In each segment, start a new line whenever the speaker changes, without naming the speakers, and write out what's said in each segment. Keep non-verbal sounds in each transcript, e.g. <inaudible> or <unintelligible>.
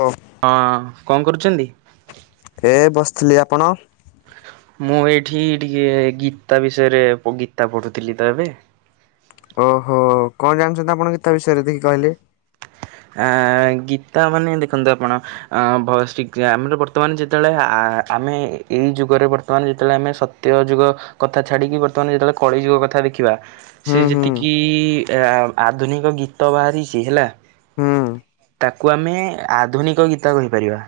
ଅ
ହଁ କଣ କରୁଛନ୍ତି?
ଏ ବସିଥିଲି। ଆପଣ?
ମୁଁ ଏଇଠି ଟିକେ ଗୀତା ବିଷୟରେ ଗୀତା ପଢ଼ୁଥିଲି ତ ଏବେ।
ଓହୋ କଣ ଜାଣିଛନ୍ତି ଆପଣ ଗୀତା ବିଷୟରେ ଦେଖି କହିଲେ।
ଆ ଗୀତା ମାନେ ଦେଖନ୍ତୁ ଆପଣ ଆମ୍ଭ ସ୍ଟି ଆମର ବର୍ତ୍ତମାନ ଯେତେବେଳେ ଆ ଆମେ ଏଇ ଯୁଗରେ ବର୍ତ୍ତମାନ ଯେତେବେଳେ ଆମେ ସ ତ୍ୟ ଯୁଗ କଥା ଛାଡ଼ିକି ବର୍ତ୍ତମାନ ଯେତେବେଳେ କଳି ଯୁଗ କଥା ଦେଖିବା
ହୁଁ
ସେ
ହୁଁ
ଯେତିକି ଆଧୁନିକ ଗୀତ ବାହାରିଛି ହେଲା
ହୁଁ
ତାକୁ ଆମେ ଆଧୁନିକ ଗୀତା କହିପାରିବା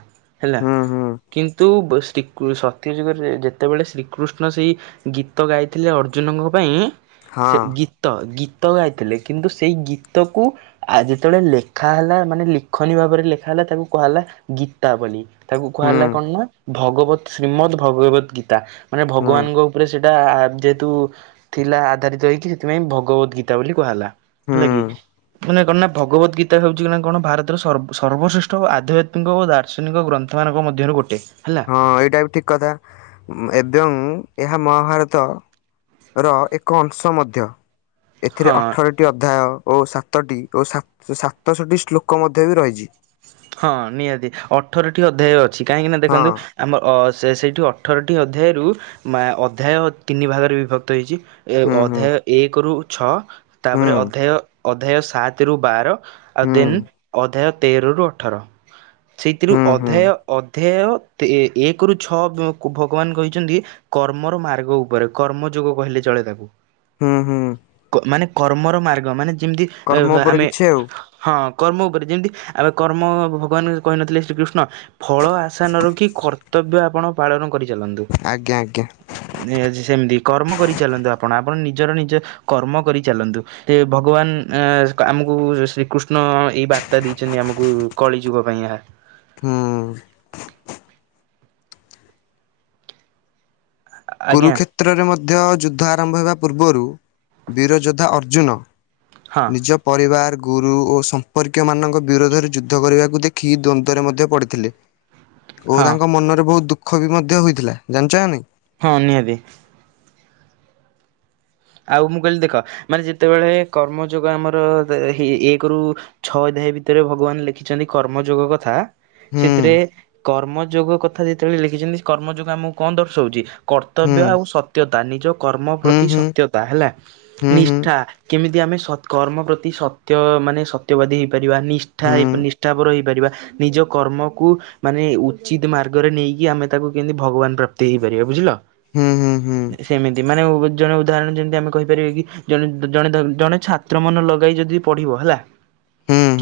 ହେଲା।
ହୁଁ ହୁଁ
କିନ୍ତୁ ଶ୍ରୀ ସତ୍ୟ ଯୁଗରେ ଯେତେବେଳେ ଶ୍ରୀକୃଷ୍ଣ ସେଇ ଗୀତ ଗାଇଥିଲେ ଅର୍ଜୁନଙ୍କ ପାଇଁ ସେ
ହଁ
ଗୀତ ଗୀତ ଗାଇଥିଲେ କିନ୍ତୁ ସେଇ ଗୀତକୁ ଆ ଯେତେବେଳେ ଲେ ଖା ହେଲା ମାନେ ଲିଖଣୀ ଭାବରେ ଲେଖା ହେଲା ତାକୁ କୁହାହେଲା ଗୀତା ବୋଲି। ତାକୁ କୁହା
ହୁଁ
ହେଲା କଣ ନା ଭଗବ ଶ୍ରୀମଦ୍ ଭଗବତ ଗୀତା ମାନେ
ହୁଁ
ଭଗବାନଙ୍କ ଉପରେ ସେଇଟା ଯେହେତୁ ଥିଲା ଆଧାରିତ ହେଇକି ସେଥିପାଇଁ ଭଗବତ ଗୀତା ବୋଲି କୁହା ହେଲା। ହେଲା
ହୁଁ
କି? ମାନେ କଣ ୱା ଭଗବତ ଗୀତ୍ ତା ହେଉଛି କଣ ଭାରତର ସର୍ବ୍ ସର୍ବଶ୍ରେଷ୍ଠ ଆଧ୍ୟାତ୍ମିକ ଓ ଦାର୍ଶନିକ ଗ୍ରନ୍ଥ ମାନଙ୍କ ମଧ୍ୟରେ ଗୋଟେ ହେଲା?
ହଁ ଏଇଟା ବି ଠିକ୍ କଥା ଏବଂ ଏହା ମହାଭାରତ ର ଏକ ଅଂଶ ମଧ୍ୟ। ଏଥିରେ
ହଁ
ଅଠରଟି ଅଧ୍ୟାୟ ଓ ସାତଟି ଓ ସାତଷଟି ଶ୍ଲୋକ ମଧ୍ୟ ବି ରହିଛି।
ହଁ ନିହାତି ଅଠରଟି ଅଧ୍ୟାୟ ଅଛି କାହିଁକି ନା
ହଁ
ଦେଖନ୍ତୁ ଆମ ଅ ସେ ସେଇଠି ଅଠରଟି ଅଧ୍ୟାୟରୁ ମା ଅଧ୍ୟାୟ ତିନି ଭାଗରେ ବିଭକ୍ତ ହେଇଛି।
ହୁଁ ହୁଁ
ଅଧ୍ୟାୟ ଏକ ରୁ ଛଅ
ହୁଁ
ତାପରେ ଅଧ୍ୟାୟ ଅଧ୍ୟାୟ ସାତ ରୁ ବାର ଆଉ ଦେନ୍
ହୁଁ
ଅଧ୍ୟାୟ ତେର ରୁ ଅଠର। ସେଇଥିରୁ
ହୁଁ ହୁଁ
ଅଧ୍ୟାୟ ଅଧ୍ୟାୟ ଏକ ରୁ ଛଅ କୁ ଭଗବାନ କହିଛନ୍ତି କର୍ମର ମାର୍ଗ ଉପରେ କର୍ମ ଯୋଗ କହିଲେ ଚଳେ ତାକୁ।
ହୁଁ ହୁଁ।
ମାନେ କର୍ମର ମାର୍ଗ ମାନେ ଯେମିତି
କର୍ମ ଉପରେ
ଆମେ
କିଛି ଆଉ
ହଁ କର୍ମ ଉପରେ ଯେମିତି ଆମେ କର୍ମ ଭଗବାନ କହିନଥିଲେ ଶ୍ରୀକୃଷ୍ଣ ଫଳ ଆଶା ନ ରଖି କର୍ତ୍ତବ୍ୟ ଆପଣ ପାଳନ କରିଚାଲନ୍ତୁ।
ଆଜ୍ଞା ଆଜ୍ଞା
<unintelligible> ସେମତି କର୍ମ କରି ଚାଲନ୍ତୁ ଆପଣ ଆପଣ ନିଜର ନିଜ କର୍ମ କରି ଚାଲନ୍ତୁ। ସେ ଭଗବାନ ଏ ଆମକୁ ଶ୍ରୀକୃଷ୍ଣ ଏଇ ବାର୍ତ୍ତା ଦେଇଛନ୍ତି ଆମକୁ। ଉଁ କଳି ଯୁଗ ପାଇଁ ଏହା
ହୁଁ।
ଆଜ୍ଞା
କୁରୁକ୍ଷେତ୍ରରେ ମଧ୍ୟ ଯୁଦ୍ଧ ଆରମ୍ଭ ହେବା ପୂର୍ବରୁ ବୀରଯୋଦ୍ଧା ଅର୍ଜୁନ।
ହଁ
ନିଜ ପରିବାର ଗୁରୁ ଓ ସମ୍ପର୍କୀୟମାନଙ୍କ ବିରୋଧରେ ଯୁଦ୍ଧ କରିବାକୁ ଦେଖି ଦ୍ୱନ୍ଦ୍ୱରେ ମଧ୍ୟ ପଡ଼ିଥିଲେ। ଓ
ହଁ
ତାଙ୍କ ମନରେ ବହୁତ ଦୁଃଖ ବି ମଧ୍ୟ ହୋଇଥିଲା ଜାଣିଛ ନାଇଁ?
ହଁ ନିହାତି। ଆଉ ମୁଁ କହିଲି ଦେଖ ମାନେ ଯେତେବେଳେ କର୍ମଯୋଗ ଆମର ହେ ଏକରୁ ଛଅ ଅଧାୟ ଭିତରେ ଭଗବାନ ଲେଖିଛନ୍ତି କର୍ମଯୋଗ କଥା।
ହୁଁ
ସେଥିରେ କର୍ମଯୋଗ କଥା ଯେତେବେଳେ ଲେଖିଛନ୍ତି କର୍ମଯୋଗ ଆମକୁ କଣ ଦର୍ଶଉଛି?
ହୁଁ
କର୍ତ୍ତବ୍ୟ ଆଉ ସତ୍ୟତା ନିଜ କର୍ମ
ହୁଁ
ପ୍ରତି ସତ
ହୁଁ
ସତ୍ୟତା ହେଲା
ହୁଁ
ନିଷ୍ଠା କେମିତି ଆମେ ସ କର୍ମ ପ୍ରତି ସତ୍ୟ ମାନେ ସତ୍ୟବାଦୀ ହୋଇଇପାରିବା ନିଷ୍ଠା
ହୁଁ
ହେ ନିଷ୍ଠାପର ହୋଇଇପାରିବା। ନିଜ କର୍ମକୁ ମାନେ ଉଚିତ ମାର୍ଗରେ ନେଇକି ଆମେ ତାକୁ କେମିତି ଭଗବାନ ପ୍ରାପ୍ତି ହେଇପାରିବା ବୁଝିଲ।
ହଁ ହଁ।
ସେମିତି ମାନେ ଜଣେ ଉଦାହରଣ ଯେମିତି ଆମେ କହିପାରିବାେ କି ଜଣେ ଜଣେ ଜଣେ ଛାତ୍ର ମନ ଲଗାଇ ଯଦି ପଢିବ ହେଲା।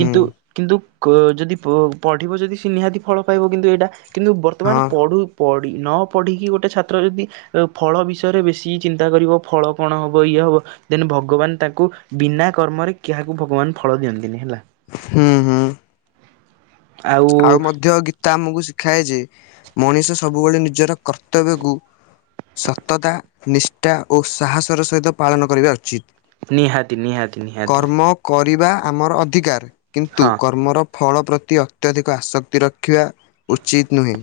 ହୁଁ
କିନ୍ତୁ କ ଯଦି ପ-ପଢିବ ଯଦି ସେ ନିହାତି ଫଳ ପାଇବ କିନ୍ତୁ ଏଇଟା। କିନ୍ତୁ ବର୍ତ୍ତମାନ
ହଁ
ପଢ଼ୁ ପଢ଼ି ନ ପଢ଼ିକି ଗୋଟେ ଛାତ୍ର ଯଦି ଫଳ ବିଷୟରେ ବେଶୀ ଚିନ୍ତା କରିବ ଫଳ କଣ ହେବ ଇଏ ହେବ ଦେନ ଭଗବାନ ତାଙ୍କୁ ବିନା କର୍ମରେ କାହାକୁ ଭଗବାନ ଫଳ ଦିଅନ୍ତିନି ହେଲା।
ହୁଁ ହୁଁ। ଆଉ ମଧ୍ୟ ଗୀତା ଆମକୁ ଶିଖାଏ ଯେ ମଣିଷ ସବୁବେଳେ ନିଜର କର୍ତ୍ତବ୍ୟକୁ ସତତା ନିଷ୍ଠା ଓ ସାହସର ସହିତ ପାଳନ କରିବା ଉଚିତ୍।
ନିହାତି ନିହାତି ନିହାତି।
କରିବା ଆମର ଅଧିକାର କିନ୍ତୁ
ହଁ
କର୍ମର ଫଳ ପ୍ରତି ଅତ୍ୟଧିକ ଆସକ୍ତି ରଖିବା ଉଚିତ ନୁହେଁ।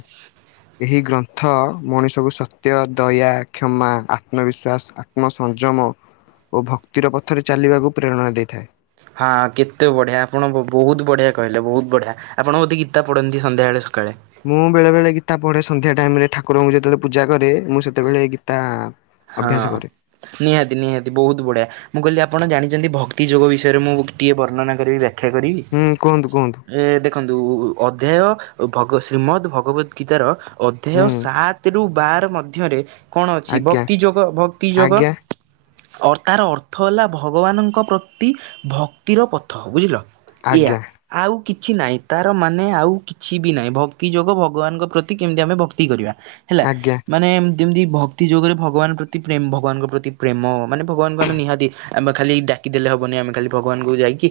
ଏହି ଗ୍ରନ୍ଥ ମଣିଷକୁ ସତ୍ୟ ଦୟା କ୍ଷମା ଆତ୍ମବିଶ୍ୱାସ ଆ ଆତ୍ମ ସଂଯମ ଓ ଭକ୍ତିର ପଥରେ ଚାଲିବାକୁ ପ୍ରେରଣା ଦେଇଥାଏ।
ହଁ କେତେ ବଢିଆ ଆପଣ ବହୁତ ବଢ଼ିଆ କହିଲେ ବହୁତ ବଢିଆ ଆପଣ ବୋଧେ ଗୀତା ପଢନ୍ତି ସନ୍ଧ୍ୟାବେଳେ ସକାଳେ?
ମୁଁ ବେଳେ ବଳେ ଗୀତା ପଢ଼େ ସନ୍ଧ୍ୟା ଟାଇମରେ ଠାକୁରଙ୍କୁ ଯେତେବେଳେ ପୂଜା କରେ ମୁଁ ସେତେବେଳେ ଗୀତା
ହଁ
ଅଭ୍ୟାସ କରେ।
ନିହାତି ନିହାତି ବହୁତ ବଢିଆ। ମୁଁ କହିଲି ଆପଣ ଜାଣିଛନ୍ତି ଭକ୍ତି ଯୋଗ ବିଷୟରେ ମୁଁ ଟିକଏ ବର୍ଣ୍ଣନା କରିବି ବ୍ୟାଖ୍ୟା କରିବି।
ହୁଁ କୁହନ୍ତୁ କୁହନ୍ତୁ।
ଏ ଦେଖନ୍ତୁ ଅଧ୍ୟାୟ ଭଗବ ଶ୍ରୀମଦ୍ ଭଗବତ ଗୀତାର ଅଧ୍ୟାୟ
ହୁଁ
ସାତରୁ ବାର ମଧ୍ୟରେ କଣ ଅଛି
ଆଜ୍ଞା
ଭକ୍ତିଯୋଗ ଭକ୍ତିଯୋଗ
ଆଜ୍ଞା
ତାର ଅର୍ଥ ହେଲା ଭଗବାନଙ୍କ ପ୍ରତି ଭକ୍ତିର ପଥ ବୁଝିଲ। ଏଆ
ଆଜ୍ଞା
ଆଉ କିଛି ନାହିଁ ତାର ମାନେ ଆଉ କିଛି ବି ନାହିଁ ଭକ୍ତି ଯୋଗ ଭଗବାନଙ୍କ ପ୍ରତି କେମିତି ଆମେ ଭକ୍ତି କରିବା। ହେଲା
ଆଜ୍ଞା
ମାନେ ଯେମିତି ଭକ୍ତି ଯୋଗରେ ଭ ଭଗବାନଙ୍କ ପ୍ରତି ପ୍ରେମ୍ ଭଗବାନଙ୍କ ପ୍ରତି ପ୍ରେମ, ମାନେ ଭଗବାନଙ୍କୁ ଆମେ ନିହାତି ଆମେ ଖାଲି ଡାକିଦେଲେ ହବନି ଆମେ ଖାଲି ଭଗବାନଙ୍କୁ ଯାଇକି କି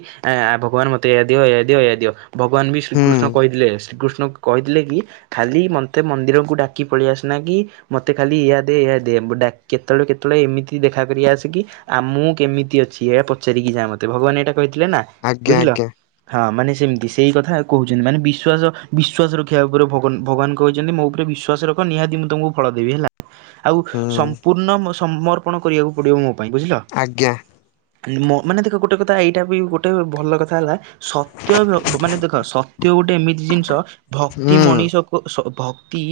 ଭଗବାନ ମତେ ଏୟା ଦିଅ, ଏୟା ଦିଅ, ଏୟା ଦିଅ, ଭଗବାନ ବି
ହୁଁ
ଶ୍ରୀକୃଷ୍ଣ କହିଥିଲେ, ଶ୍ରୀକୃଷ୍ଣ କହିଥିଲେ କି ଖାଲି ମୋତେ ମନ୍ଦିରକୁ ଡାକି ପଳେଇ ଆସନା କି ମୋତେ ଖାଲି ଏୟା ଦେ, ଏୟା ଦ୍ ଦେ ଡାକ୍ କେତେବେଳେ କେତେବେଳେ ଏମିତି ଦେଖାକରି ଆସ୍ କି ଆ ମୁଁ କେମିତି ଅଛି। ଏୟା ପଚାରିକି ଯା ମତେ ଭଗବାନ ଏଇଟା କହିଥିଲେ ନା,
ଆଜ୍ଞା
ବୁଝିଲ!
ଆଜ୍ଞା
ହଁ ମାନେ ସେମିତି ସେଇ କଥା କହୁଛନ୍ତି। ମାନେ ବିଶ୍ଵାସ, ବିଶ୍ଵାସ ରଖିବା ଉପରେ ଭଗବାନ, ଭଗବାନ କହିଛନ୍ତି, ମୋ ଉପରେ ବିଶ୍ଵ ଶ୍ୱାସ ରଖ ନିହାତି ମୁଁ, ତମକୁ ଫଳ ଦେବି ହେଲା। ଆଉ,
ହୁଁ
ସମ୍ପୂର୍ଣ୍ଣ ସମର୍ପଣ କରିବାକୁ ପଡ଼ିବ, ମୋ ପାଇଁ ବୁଝିଲ!
ଆଜ୍ଞା।
ମାନେ ଦେଖ, ଗୋଟେ କଥା ଏଇଟା ବି ଗୋଟେ ଭଲ କଥା ହେଲା। ସତ୍ୟ ମାନେ ଦେଖ! ସତ୍ୟ ଗୋଟେ ଏମିତି ଜିନିଷ ଭକ୍ତି
ହୁଁ
ମଣିଷକୁ ସ ଭକ୍ତି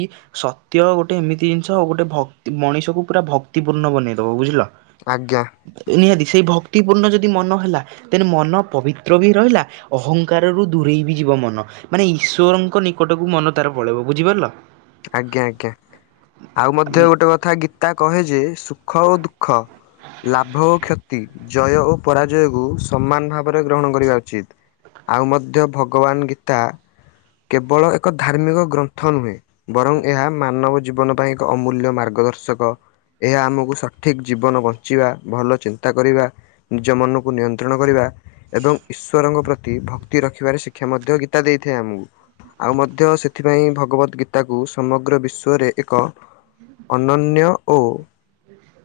ସତ୍ୟ ଗୋଟେ ଏମିତି ଜିନିଷ, ଆଉ ଗୋଟେ ଭକ୍ ମଣିଷକୁ ପୁରା ଭକ୍ତିପୂର୍ଣ୍ଣ ବନେଇଦବ, ବୁଝିଲ!
ଆଜ୍ଞା।
ନିହାତି ସେଇ ଭକ୍ତିପୂର୍ଣ୍ଣ ଯଦି ମନ ହେଲା। ତେଣୁ ମନ ପବିତ୍ର ବି ରହିଲା, ଅହଂଙ୍କାରରୁ ଦୂରେଇ ବି ଯିବ ମନ। ମାନେ ଈଶ୍ଵରଙ୍କ ନିକଟକୁ ମନ ତାର ପଳେଇବ। ବୁଝିପାରିଲ!
ଆଜ୍ଞା, ଆଜ୍ଞା, ଆଉ ମଧ୍ୟ ଗୋଟେ କଥା ଗୀତା କହେ ଯେ, ସୁଖ ଓ ଦୁଃ ଖ ଲାଭ ଓ କ୍ଷତି ଜୟ ଓ ପରାଜୟକୁୁ ସମାନ ଭାବରେ ଗ୍ରହଣ କରିବା ଉଚିତ୍। ଆଉ ମଧ୍ୟ ଭଗବାନ ଗୀତା, କେବଳ ଏକ ଧାର୍ମିକ ଗ୍ରନ୍ଥ ନୁହେଁ। ବରଂ ଏହା ମାନବ ଜୀବନ ପାଇଁ ଏକ ଅମୂଲ୍ୟ ମାର୍ଗଦର୍ଶକ। ଏହା ଆମକୁ ସଠିକ୍ ଜୀବନ ବଞ୍ଚିବା, ଭଲ ଚିନ୍ତା କରିବା ନିଜ ମନକୁ ନିୟନ୍ତ୍ରଣ କରିବା। ଏବଂ ଈଶ୍ୱରଙ୍କ ପ୍ରତି ଭକ୍ତି ରଖିବାରେ ଶିକ୍ଷା ମଧ୍ୟ ଗୀତା ଦେଇଥାଏ ଆମକୁ। ଆଉ ମଧ୍ୟ ସେଥିପାଇଁ ଭଗବତ୍ ଗୀତ୍ ତାକୁ ସମଗ୍ର ବିଶ୍ୱରେ ଏକ ଅନ୍ନନ୍ୟ ଓ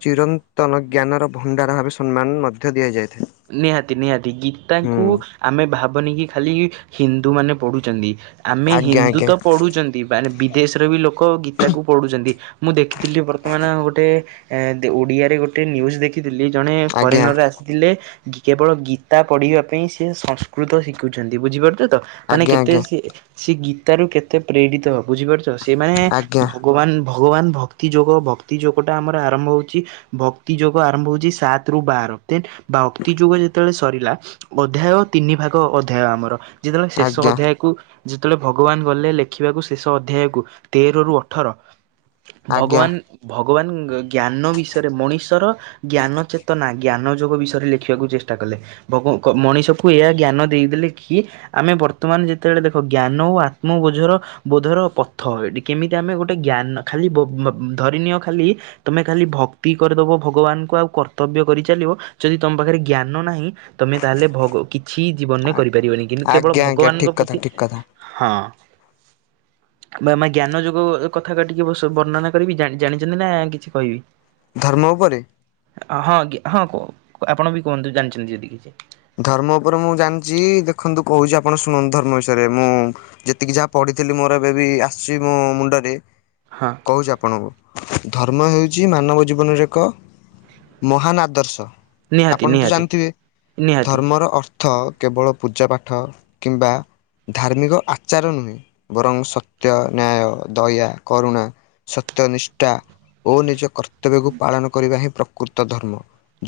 ଚିରନ୍ତନ ଜ୍ଞାନର ଭଣ୍ଡାର ଭାବେ ସମ୍ମାନ ମଧ୍ୟ ଦିଆଯାଇଥାଏ।
ନିହାତି ନିହାତି ଗୀତାଙ୍କୁ
ହୁଁ
ଆମେ ଭାବନି କି ଖାଲି ହିନ୍ଦୁମାନେ ପଢ଼ୁଛନ୍ତି। ଆମେ
ଆଜ୍ଞା
ହିନ୍ଦୁ
ଆଜ୍ଞା
ତ ପଢ଼ୁଛନ୍ତି ମାନେ ବିଦେଶର ବି ଲୋକ ଗୀତାକୁ ପଢ଼ୁଛନ୍ତି। ମୁଁ ଦେଖିଥିଲି ବର୍ତ୍ତମାନ ଗୋଟେ ଏଁ ଓଡ଼ିଆରେ ଗୋଟେ ନ୍ୟୁଜ ଦେଖିଥିଲି। ଜଣେ
ଆଜ୍ଞା
ଫରେନର ଆସିଥିଲେ କେବଳ ଗୀତା ପଢିବା ପାଇଁ ସେ ସଂସ୍କୃତ ଶିଖୁଛନ୍ତି, ବୁଝିପାରୁଛ ତ! ମାନେ
ଆଜ୍ଞା
କେତେ ସିଏ, ସିଏ ଗୀତାରୁୁ କେତେ ପ୍ରେଡିତ ବୁଝିପାରୁଛ। ସିଏ ମାନେ
ଆଜ୍ଞା
ଭଗବାନ୍ ଭଗବାନ ଭକ୍ତି ଯୋଗ, ଭକ୍ତି ଯୋଗଟା ଆମର ଆରମ୍ଭ ହଉଚି ଭକ୍ତି ଯୋଗୁ ଆରମ୍ଭ ହଉଛି, ସାତ ରୁ ବାର ଦେନ୍ ବାଉଁ ତି ଯୁଗ ଯେତେବେଳେ ସରିଲା, ଅଧ୍ୟାୟ ତିନି ଭାଗ ଅଧ୍ୟାୟ ଆମର। ଯେତେବେଳେ
ଆଜ୍ଞା
ଶେଷ
ଆଜ୍ଞା
ଅଧ୍ୟାୟକୁ ଯେତେଳେ ଭଗବାନ ଗଲେ ଲେଖିବାକୁ ଶେଷ ଅଧ୍ୟାୟକୁ, ତେରରୁ ଅଠର
ଆଜ୍ଞା
ଭଗବାନ୍ ଭଗବାନ ଜ୍ଞାନ ବିଷୟରେ, ମଣିଷର ଜ୍ଞାନ ଚେତନା, ଜ୍ଞାନ ଯୋଗ ବିଷୟରେ ଲେଖ୍ ଖିଆକୁ ଚେଷ୍ଟା କଲେ, ବଗଙ୍କ୍ ମଣିଷକୁ ଏଇଆ ଜ୍ଞାନ ଦେଇଦେଲେ କିଏ ଆମେ ବର୍ତ୍ତମାନ ଯେତେବେଳେ ଦେଖ ଜ୍ଞାନ ଓ ଆତ୍ମବୋଝର ବୋଧର ପଥ, ଏଟି କେମିତି ଆମେ ଗୋଟେ ଜ୍ଞାନ ଖାଲି ବ-ବ ଧରିନିଅ ଖାଲି ତମେ ଖାଲି ଭକ୍ତି କରିଦବ, ଭଗବାନଙ୍କୁ ଆଉ କର୍ତ୍ତବ୍ୟ କରିଚାଲିବ, ଯଦି ତମ ପାଖରେ ଜ୍ଞାନ ନାହିଁ ତମେ ତାହେଲେ ଭଗ କିଛି ଜୀବନରେ କରିପାରିବନି କିନ୍ତୁ କେବଳ
ଆଜ୍ଞା ଆଜ୍ଞା ଠିକ
ଭଗବାନଙ୍କ
କଥା
ପ୍ରତି
ଠିକ କଥା
ହଁ।
<unintelligible>
ଆମେ ଆମ ଜ୍ଞାନ ଯୋଗୁଁ କଥା କାଟିକି ବସ୍ ବର୍ଣ୍ଣନା କରିବି ଜାଣିଛନ୍ତି ନା କିଛି କହିବି?
ଧର୍ମ ଉପରେ
ହଁ କି, ହଁ କୁହ ଆପଣ ବି କୁହନ୍ତୁ ଜାଣିଛନ୍ତି ଯଦି କିଛି?
ଧର୍ମ ଉପରେ ମୁଁ ଜାଣିଛି ଦେଖନ୍ତୁ କହୁଛି ଆପଣ ଶୁଣନ୍ତୁ ଧର୍ମ ବିଷୟରେ ମୁଁ ଯେତିକି ଯାହା ପଢିଥିଲି ମୋର ଏବେ ବି ଆସିଛି ମୋ ମୁଣ୍ଡରେ
ହଁ।
କହୁଛି ଆପଣଙ୍କୁ ଧର୍ମ ହେଉଛି ମାନବ ଜୀବନରେ ଏକ ମହାନ ଆଦର୍ଶ,
ନିହାତି
ଆପଣ ତ
ନିହାତି
ଜାଣିଥିବେ?
ନିହାତି
ଧର୍ମର ଅର୍ଥ କେବଳ ପୂଜା ପାଠ କିମ୍ବା ଧାର୍ମିକ ଆଚାର ନୁହେଁ ବରଂ ସତ୍ୟ, ନ୍ୟାୟ, ଦୟା, କରୁଣା। ସତ୍ୟ ନିଷ୍ଠା ଓ ନିଜ କର୍ତ କର୍ତ୍ତବ୍ୟକୁ ପାଳନ କରିବା ହିଁ ପ୍ରକୃତ ଧର୍ମ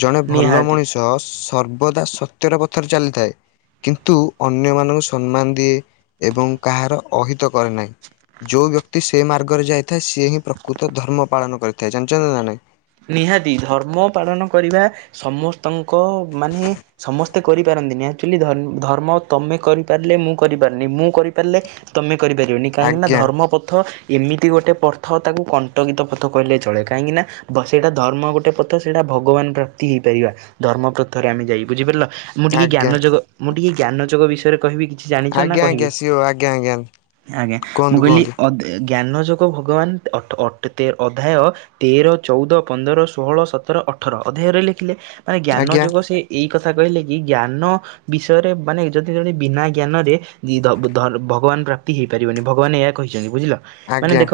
ଜଣେ ଭଲ
ନିହାତି
ମଣିଷ ସର୍ ସର୍ବଦା ସତ୍ୟର ପଥରେ ଚାଲିଥାଏ। କିନ୍ତୁ ଅନ୍ୟମାନଙ୍କୁ ସମ୍ମାନ ଦିଏ ଏବଂ କାହାର ଅହିତ କରେ ନାହିଁ। ଯୋଉ ବ୍ୟକ୍ତି ସେ ମାର୍ଗରେ ଯାଇଥାଏ ସିଏ ହିଁ ପ୍ରକୃତ ଧର୍ମ ପାଳନ କରିଥାଏ ଜାଣିଛନ୍ତି ନା ନାହିଁ?
ନିହାତି ଧର୍ମ ପାଳନ କରିବା ସମସ୍ତଙ୍କ ମାନେ ସମସ୍ତେ କରିପାରନ୍ତିନି, ଆକ୍ଚୁଆଲି ଧର୍ମ ତମେ କରିପାରିଲେ ମୁଁ କରିପାରିନି ମୁଁ କରିପାରିଲେ ତମେ କରିପାରିବନି କାହିଁକିନା
ଆଜ୍ଞା
ଧର୍ମପଥ ଏମିତି ଗୋଟେ ପଥ ତାକୁ କଣ୍ଟଗୀତ ପଥ କହିଲେ ଚଳେ କାହିଁକିନା। ବ ସେଇଟା ଧର୍ମ ଗୋଟେ ପଥ ସେଇଟା ଭଗବାନ ପ୍ରାପ୍ତି ହେଇପାରିବା ଧର୍ମପଥରେ ଆମେ ଯାଇ ବୁଝିପାରିଲ,? ମୁଁ ଟିକେ
ଆଜ୍ଞା
ଜ୍ଞାନ ଯୋଗ ମୁଁ ଟିକିଏ ଜ୍ଞାନ ଯୋଗ ବିଷୟରେ କହିବି କି? କିଛି ଜାଣିଛ ନା
ଆଜ୍ଞା
କହିବି
ଆଜ୍ଞା ସିଓ ଆଜ୍ଞା ଆଜ୍ଞା
ଆଜ୍ଞା ମୁଁ
କୁହନ୍ତୁ
କହିଲି
କୁହନ୍ତୁ।
ଜ୍ଞାନ ଯୋଗ ଭଗବାନ ଅ ଅ ଅଧ୍ୟାୟ ତେର ଚଉଦ ପନ୍ଦର ଷୋହଳ ସତର ଅଠର ଅଧ୍ୟାୟରେ ଲେଖିଲେ ମାନେ ଜ୍ଞାନ
ଆଜ୍ଞା
ଯୁଗ ସେଇ ଏଇ କଥା କହିଲେ କି ଜ୍ଞାନ ବିଷୟରେ ମାନେ ଯଦି ଜଳେ ବିନା ଜ୍ଞାନରେ ଭଗବାନ ପ୍ରାପ୍ତି ହେଇ ପାରିବନି ଭଗବାନ ଏହା କହିଛନ୍ତି ବୁଝିଲ? ମାନେ
ଆଜ୍ଞା
ଦେଖ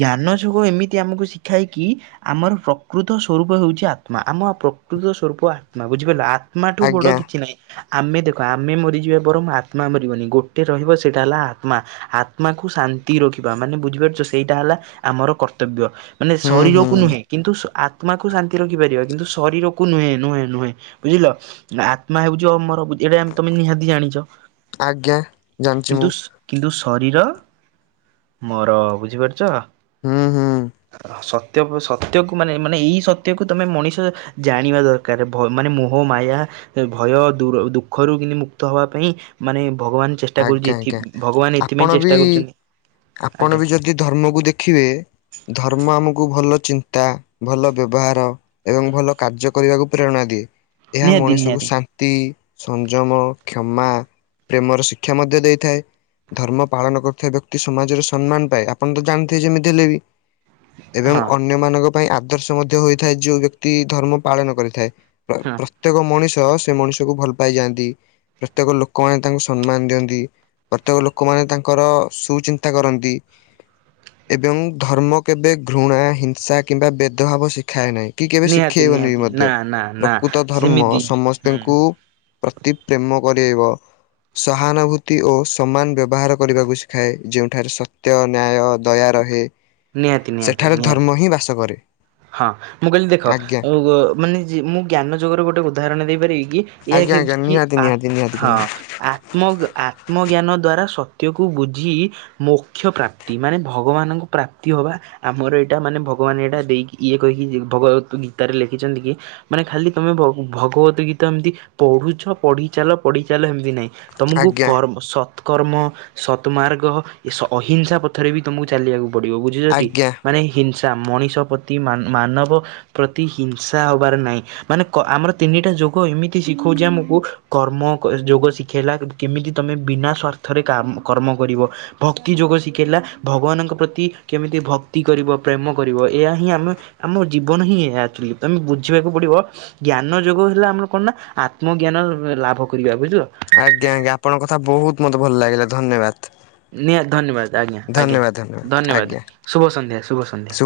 ଜ୍ଞାନ ଯୋଗ ଏମିତି ଆମକୁ ଶିଖାଏକି ଆମର ପ୍ରକୃତ ସ୍ୱରୂପ ହେଉଛି ଆତ୍ମା ଆତ୍ମ ପ୍ରକୃତ ସ୍ୱରୂପ ଆତ୍ମା ବୁଝିପାରିଲ ଆତ୍ମା। ମାଠୁ ବଡ
ଆଜ୍ଞା
କିଛି ନାହିଁ। ଆମେ ଦେଖ ଆମେ ମରିଯିବା ବରଂ ମୁ ଆତ୍ମା ମରିବନି ଗୋଟେ ରହିବ ସେଇଟା ହେଲା ଆତ୍ମା। ଆତ୍ମାକୁ ଶାନ୍ତି ରଖିବା ମାନେ ବୁଝିପାରୁଛ ସେଇଟା ହେଲା ଆମର କର୍ତ୍ତବ୍ୟ ମାନେ
ହୁଁ ହୁଁ
ଶରୀରକୁ କୁ ନୁହେଁ କିନ୍ତୁ ଆତ୍ମାକୁ ଶାନ୍ତି ରଖିପାରିବା କିନ୍ତୁ ଶରୀରକୁ ନୁହେଁ ନୁହେଁ ନୁହେଁ ବୁଝିଲ? ଆତ୍ମା ହଉଛି ଅମର ଏଇଟା ଆମେ ତମେ ନିହାତି ଜାଣିଛ।
ଆଜ୍ଞା ଜାଣିଛି
କିନ୍ତୁ
ମୁଁ।
କିନ୍ତୁ ଶରୀର ମର ବୁଝିପାରୁଛ?
ହୁଁ ହୁଁ।
ସତ୍ୟ ସତ୍ୟକୁ ମାନେ ମାନେ ଏଇ ସତ୍ୟକୁ ତମେ ମଣିଷ। ଜାଣିବା ଦରକାର ମାନେ ମୋହ ମାୟା ଭୟ ଦୂର୍ ଦୁଃଖରୁ କି ମୁକ୍ତ ହବା ପାଇଁ ମାନେ ଭଗବାନ ଚେଷ୍ଟା କରୁଛି
ଆଜ୍ଞା
ଏଥି
ଆଜ୍ଞା
ଭଗବାନ ଏଥିପାଇଁ
ଆପଣ ବି
ଚେଷ୍ଟା କରୁଛନ୍ତି
ଆପଣ
ଆଜ୍ଞା।
ବି ଯଦି ଧର୍ମକୁ ଦେଖିବେ? ଧର୍ମ ଆମକୁ ଭଲ ଚିନ୍ତା ଭଲ ବ୍ୟବହାର ଏବଂ ଭଲ କାର୍ଯ୍ୟ କରିବାକୁ ପ୍ରେରଣା ଦିଏ। ଏହା
ନିହାତି
ମଣିଷକୁ
ନିହାତି।
ଶାନ୍ତି ସଂଯମ କ୍ଷମା ପ୍ରେମର ଶିକ୍ ଶିକ୍ଷା ମଧ୍ୟ ଦେଇଥାଏ। ଧର୍ମ ପାଳନ କରୁଥିବା ବ୍ୟକ୍ତି ସମାଜରେ ସମ୍ମାନ ପାଏ ଆପଣ ତ ଜାଣିଥିବେ ଯେମିତି ହେଲେ ବି ଏବଂ
ହଁ
ଅନ୍ୟମାନଙ୍କ ପାଇଁ ଆଦର୍ଶ ମଧ୍ୟ ହୋଇଥାଏ ଯୋଉ ବ୍ୟକ୍ତି ଧର୍ମ ପାଳନ କରିଥାଏ।
ହଁ
ପ୍ରତ୍ୟେକ ମଣିଷ ସେ ମଣିଷକୁ ଭଲ ପାଇଯାଆନ୍ତି ପ୍ରତ୍ୟେକ ଲୋକମାନେ ତାଙ୍କୁ ସମ୍ମାନ ଦିଅନ୍ତି ପ୍ରତ୍ୟେକ ଲୋକମାନେ ତାଙ୍କର ସୁଚିନ୍ତା କରନ୍ତି। ଏବଂ ଧର୍ମ କେବେ ଘୃଣା ହିଂସା କିମ୍ବା ବେଦଭାବ ଶିଖାଏ ନାହିଁ। କି କେବେ
ନିହାତି
ଶିଖେଇବନି ବି
ନିହାତି ନା
ମଧ୍ୟ
ନା ନା
ପ୍ରକୃତ ଧର୍ମ
ସେମିତି ହୁଁ
ସମସ୍ତଙ୍କୁ ପ୍ରତି ପ୍ରେମ କରେଇବ ସହାନୁଭୂତି ଓ ସମାନ ବ୍ୟବହାର କରିବାକୁ ଶିଖାଏ ଯେଉଁଠାରେ ସତ୍ୟ ନ୍ୟାୟ ଦୟା ରହେ
ନିହାତି ନିହାତି
ସେଠାରେ
ନିହାତି।
ଧର୍ମ ହିଁ ବାସ କରେ।
ହଁ ମୁଁ କହିଲି ଦେଖ
ଆଜ୍ଞା।
ଆଉ ଗ ମାନେ ମୁଁ ଜ୍ଞାନ ଯୁଗର ଗୋଟେ ଉଦାହରଣ ଦେଇପାରିବି କି ଏହା ହେଉଛି କି ଆ
ଧିଆଦି
ହଁ
<inaudible>
ଆତ୍ମ ଆତ୍ମଜ୍ଞାନ ଦ୍ଵାରା ସତ୍ୟକୁ ବୁଝି ମୋକ୍ଷ ପ୍ରାପ୍ତି ମାନେ ଭଗବାନଙ୍କୁ ପ୍ରାପ୍ତି ହବା ଆମର ଏଇଟା ମାନେ ଭଗବାନ ଏଇଟା ଦେଇକି ଇଏ କହିକି ଭଗବତ ଗୀତାରେ ଲେଖିଛନ୍ତି କି ମାନେ ଖାଲି ତମେ ବ ଭଗବତ ଗୀତା ଏମିତି ପଢୁଛ ପଢିଚାଲ ପଢିଚାଲ ହେମତି ନାଇଁ। ତମକୁ ଗୋ
ଆଜ୍ଞା
କର୍ର୍ ସ ସତକର୍ମ ସତ୍ମାର୍ଗ ଏ ଅହିଂସା ପଥରେ ବି ତୁମକୁ ଚାଲିବାକୁ ପଡିବ ବୁଝ ବୁଝିଲଟି ଟି
ଆଜ୍ଞା
ମାନେ ହିଂସା ମଣିଷ ପ୍ରତି ମାନବ ପ୍ରତି ହିଂସା ହବାର ନାଇଁ ମାନେ କ ଆମର ତିନିଟା ଯୋଗ ଏମିତି ଶିଖଉଛି ଆମକୁ କର୍ମ ଯୋଗ ଶିଖେଇଲା କେମିତି ତମେ ବିନା ସ୍ୱାର୍ଥରେ କାମ କର୍ମ କରିବ। ଭକ୍ତି ଯୋଗ ଶିଖେଇଲା ଭଗବାନଙ୍କ ପ୍ରତି କେମିତି ଭକ୍ତି କରିବ ପ୍ରେମ କରିବ ଏଇଆ ହିଁ ଆ ମେ ଆମ ଜୀବନ ହିଁ ଏଇଆ ଥିଲୁ ତମେ ବୁଝିବାକୁ ପଡ଼ିବ ଜ୍ଞାନ ଯୋଗ ହେଲା ଆମର କଣ ନା ଆତ୍ମଜ୍ଞାନ ଲାଭ କରିବା ବୁଝିଲ?
ଆଜ୍ଞା ଆଜ୍ଞା ଆପଣଙ୍କ କଥା ବହୁତ୍ ମତେ ଭଲଲାଗିଲା ଧନ୍ୟବାଦ୍।
ନିହା ଧନ୍ୟବାଦ ଆଜ୍ଞା ଆଜ୍ଞା ଧନ୍ୟବାଦ ଶୁଭ ସନ୍ଧ୍ୟା ଶୁଭ ସନ୍ଧ୍ୟା।